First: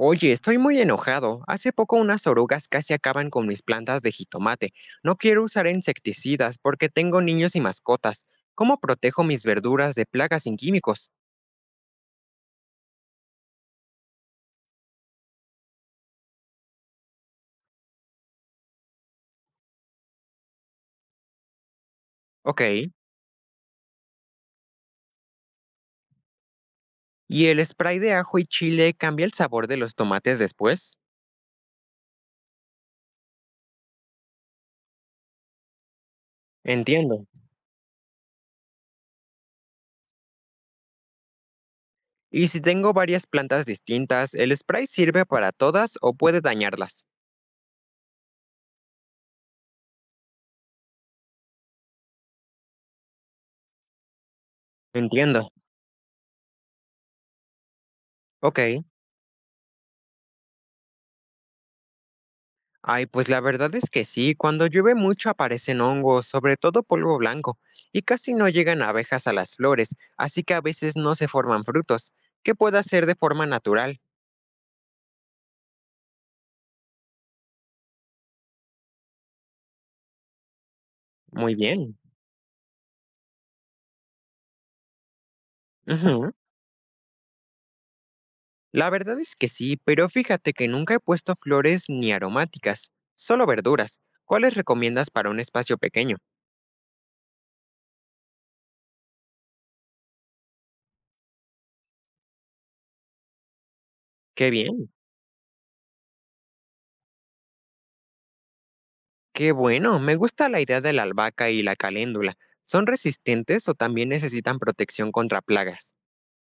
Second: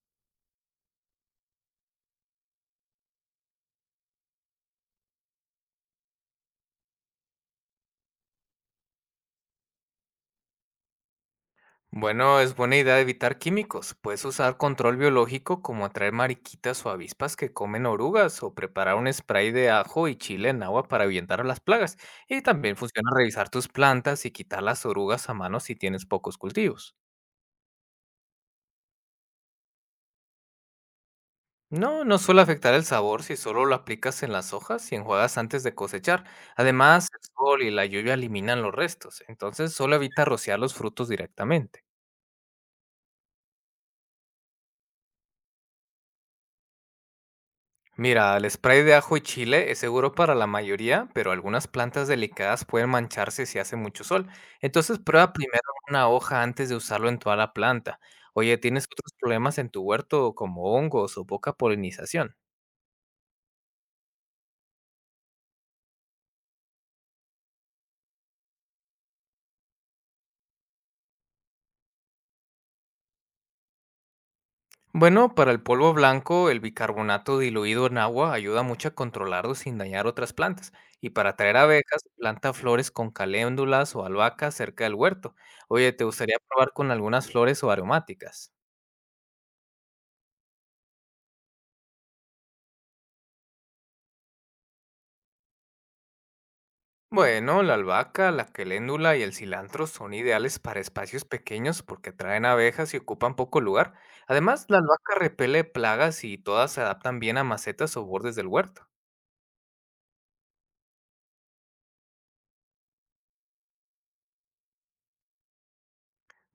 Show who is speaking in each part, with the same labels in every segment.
Speaker 1: Oye, estoy muy enojado. Hace poco unas orugas casi acaban con mis plantas de jitomate. No quiero usar insecticidas porque tengo niños y mascotas. ¿Cómo protejo mis verduras de plagas sin químicos?
Speaker 2: Bueno, es buena idea evitar químicos. Puedes usar control biológico como atraer mariquitas o avispas que comen orugas o preparar un spray de ajo y chile en agua para ahuyentar a las plagas. Y también
Speaker 1: Ok.
Speaker 2: funciona revisar tus plantas y quitar las orugas a mano si tienes pocos cultivos.
Speaker 1: ¿Y el spray de ajo y chile cambia el sabor de los tomates después?
Speaker 2: No, no suele afectar el sabor si solo lo aplicas en las hojas y enjuagas antes de cosechar. Además, el
Speaker 1: Entiendo.
Speaker 2: sol y la lluvia eliminan los restos, entonces solo evita rociar los frutos directamente.
Speaker 1: ¿Y si tengo varias plantas distintas, el spray sirve para todas o puede dañarlas?
Speaker 2: Mira, el spray de ajo y chile es seguro para la mayoría, pero algunas plantas delicadas pueden mancharse si hace mucho sol. Entonces prueba
Speaker 1: Entiendo.
Speaker 2: primero una hoja antes de usarlo en toda la planta. Oye,
Speaker 1: Ok.
Speaker 2: ¿tienes otros problemas en tu huerto como hongos o poca polinización?
Speaker 1: Ay, pues la verdad es que sí, cuando llueve mucho aparecen hongos, sobre todo polvo blanco, y casi no llegan abejas a las flores, así que a veces no se forman frutos, que puede hacer de forma natural.
Speaker 2: Bueno, para el polvo blanco, el bicarbonato diluido en agua ayuda mucho a controlarlo sin dañar otras plantas. Y para
Speaker 1: Muy
Speaker 2: atraer
Speaker 1: bien.
Speaker 2: abejas, planta flores con caléndulas o albahaca cerca del huerto. Oye, ¿te
Speaker 1: Ujú.
Speaker 2: gustaría probar con algunas flores o aromáticas?
Speaker 1: La verdad es que sí, pero fíjate que nunca he puesto flores ni aromáticas, solo verduras. ¿Cuáles recomiendas para un espacio pequeño?
Speaker 2: Bueno, la albahaca, la caléndula y el cilantro son ideales para espacios pequeños porque atraen abejas y ocupan poco lugar.
Speaker 1: Qué
Speaker 2: Además, la
Speaker 1: bien,
Speaker 2: albahaca repele plagas y todas se adaptan bien a macetas o bordes del huerto.
Speaker 1: qué bueno, me gusta la idea de la albahaca y la caléndula. ¿Son resistentes o también necesitan protección contra plagas?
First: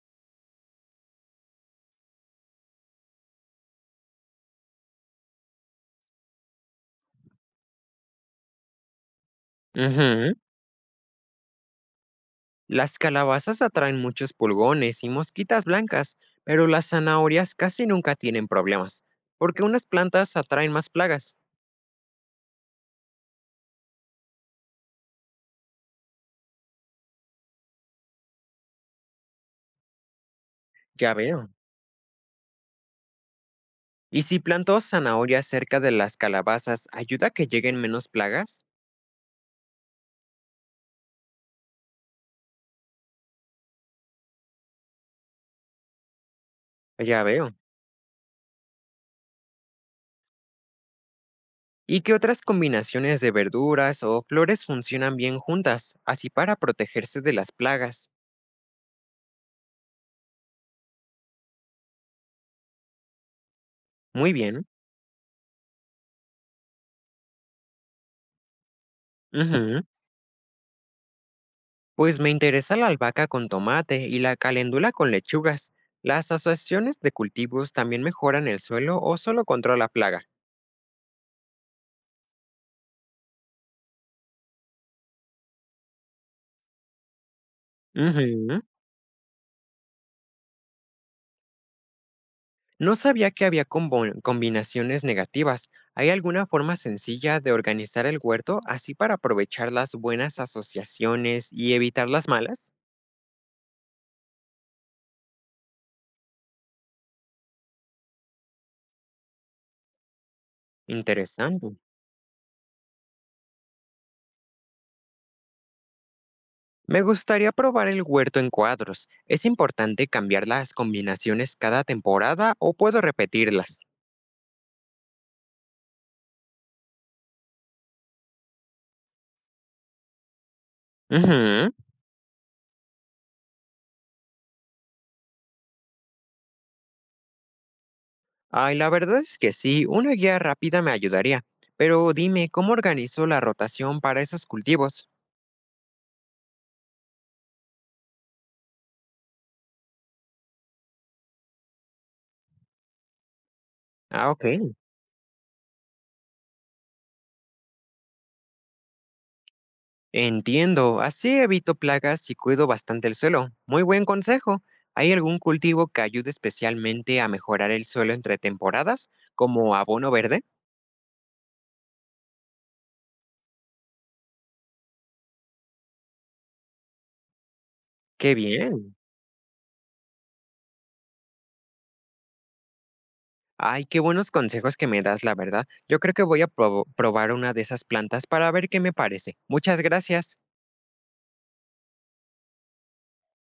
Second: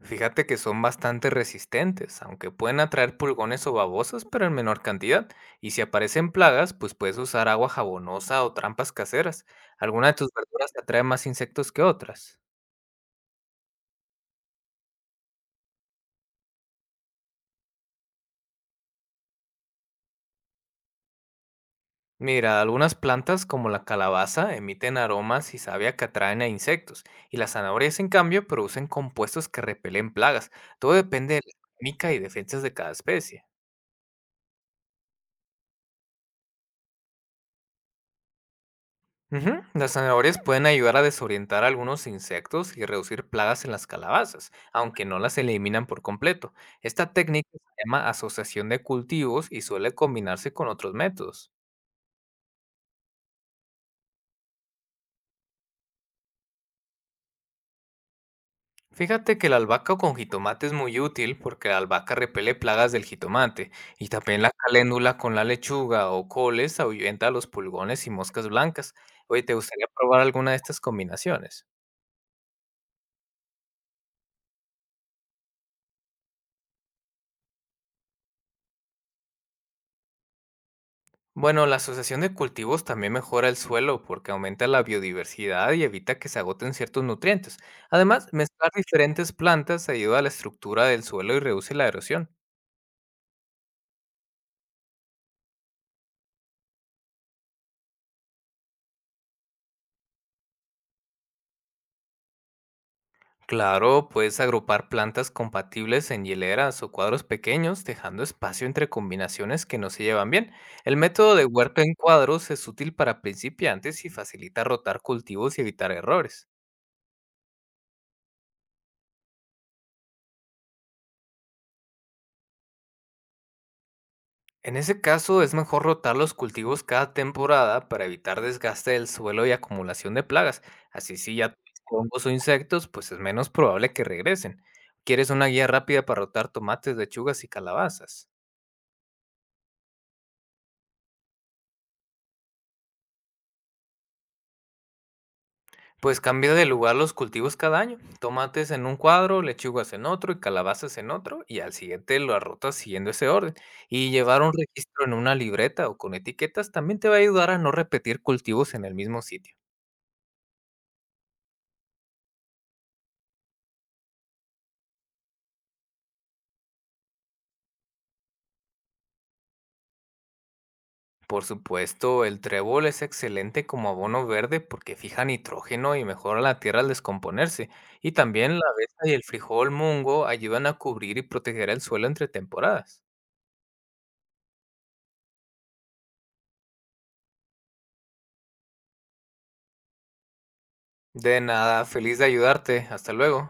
Speaker 2: Fíjate que son bastante resistentes, aunque pueden atraer pulgones o babosas, pero en menor cantidad. Y si aparecen plagas, pues puedes usar agua jabonosa o trampas caseras. ¿Alguna de tus
Speaker 1: Ujú.
Speaker 2: verduras te atrae más insectos que otras?
Speaker 1: Las calabazas atraen muchos pulgones y mosquitas blancas, pero las zanahorias casi nunca tienen problemas, porque unas plantas atraen más plagas.
Speaker 2: Mira, algunas plantas como la calabaza emiten aromas y savia que atraen a insectos, y las zanahorias, en cambio, producen compuestos que repelen plagas. Todo
Speaker 1: Ya
Speaker 2: depende de
Speaker 1: veo.
Speaker 2: la química y defensas de cada especie.
Speaker 1: ¿Y si planto zanahorias cerca de las calabazas, ayuda a que lleguen menos plagas?
Speaker 2: Ujú, las zanahorias pueden ayudar a desorientar a algunos insectos y reducir plagas en las calabazas, aunque no las eliminan por completo. Esta
Speaker 1: Ya
Speaker 2: técnica
Speaker 1: veo.
Speaker 2: se llama asociación de cultivos y suele combinarse con otros métodos.
Speaker 1: ¿Y qué otras combinaciones de verduras o flores funcionan bien juntas, así para protegerse de las plagas?
Speaker 2: Fíjate que la albahaca con jitomate es muy útil porque la albahaca repele plagas del jitomate y
Speaker 1: Muy
Speaker 2: también la
Speaker 1: bien.
Speaker 2: caléndula con la lechuga o coles ahuyenta los pulgones y moscas blancas. Oye, ¿te
Speaker 1: Ujú.
Speaker 2: gustaría probar alguna de estas combinaciones?
Speaker 1: Pues me interesa la albahaca con tomate y la caléndula con lechugas. ¿Las asociaciones de cultivos también mejoran el suelo o solo controla plaga?
Speaker 2: Bueno, la asociación de cultivos también mejora el suelo porque aumenta la biodiversidad y evita que se agoten ciertos nutrientes. Además,
Speaker 1: Ujú.
Speaker 2: mezclar diferentes plantas ayuda a la estructura del suelo y reduce la erosión.
Speaker 1: No sabía que había combinaciones negativas. ¿Hay alguna forma sencilla de organizar el huerto así para aprovechar las buenas asociaciones y evitar las malas?
Speaker 2: Claro, puedes agrupar plantas compatibles en hileras o cuadros pequeños, dejando espacio entre combinaciones que no se llevan bien. El método de
Speaker 1: Interesante.
Speaker 2: huerto en cuadros es útil para principiantes y facilita rotar cultivos y evitar errores.
Speaker 1: Me gustaría probar el huerto en cuadros. ¿Es importante cambiar las combinaciones cada temporada o puedo repetirlas?
Speaker 2: En ese caso, es mejor rotar los cultivos cada temporada para evitar desgaste del suelo y acumulación de plagas. Así si ya
Speaker 1: Ujú.
Speaker 2: tuviste hongos o insectos, pues es menos probable que regresen. ¿Quieres una guía rápida para rotar tomates, lechugas y calabazas?
Speaker 1: Ay, la verdad es que sí, una guía rápida me ayudaría, pero dime, ¿cómo organizo la rotación para esos cultivos?
Speaker 2: Pues cambia de lugar los cultivos cada año. Tomates en un cuadro, lechugas en otro y calabazas en otro, y al siguiente lo arrotas siguiendo ese orden. Y
Speaker 1: Ah,
Speaker 2: llevar un
Speaker 1: ok.
Speaker 2: registro en una libreta o con etiquetas también te va a ayudar a no repetir cultivos en el mismo sitio.
Speaker 1: Entiendo, así evito plagas y cuido bastante el suelo. Muy buen consejo. ¿Hay algún cultivo que ayude especialmente a mejorar el suelo entre temporadas, como abono verde?
Speaker 2: Por supuesto, el trébol es excelente como abono verde porque fija nitrógeno y mejora la tierra al descomponerse. Y
Speaker 1: Qué
Speaker 2: también la avena
Speaker 1: bien.
Speaker 2: y el frijol mungo ayudan a cubrir y proteger el suelo entre temporadas.
Speaker 1: Ay, qué buenos consejos que me das, la verdad. Yo creo que voy a probar una de esas plantas para ver qué me parece. Muchas gracias.
Speaker 2: De nada, feliz de ayudarte. Hasta luego.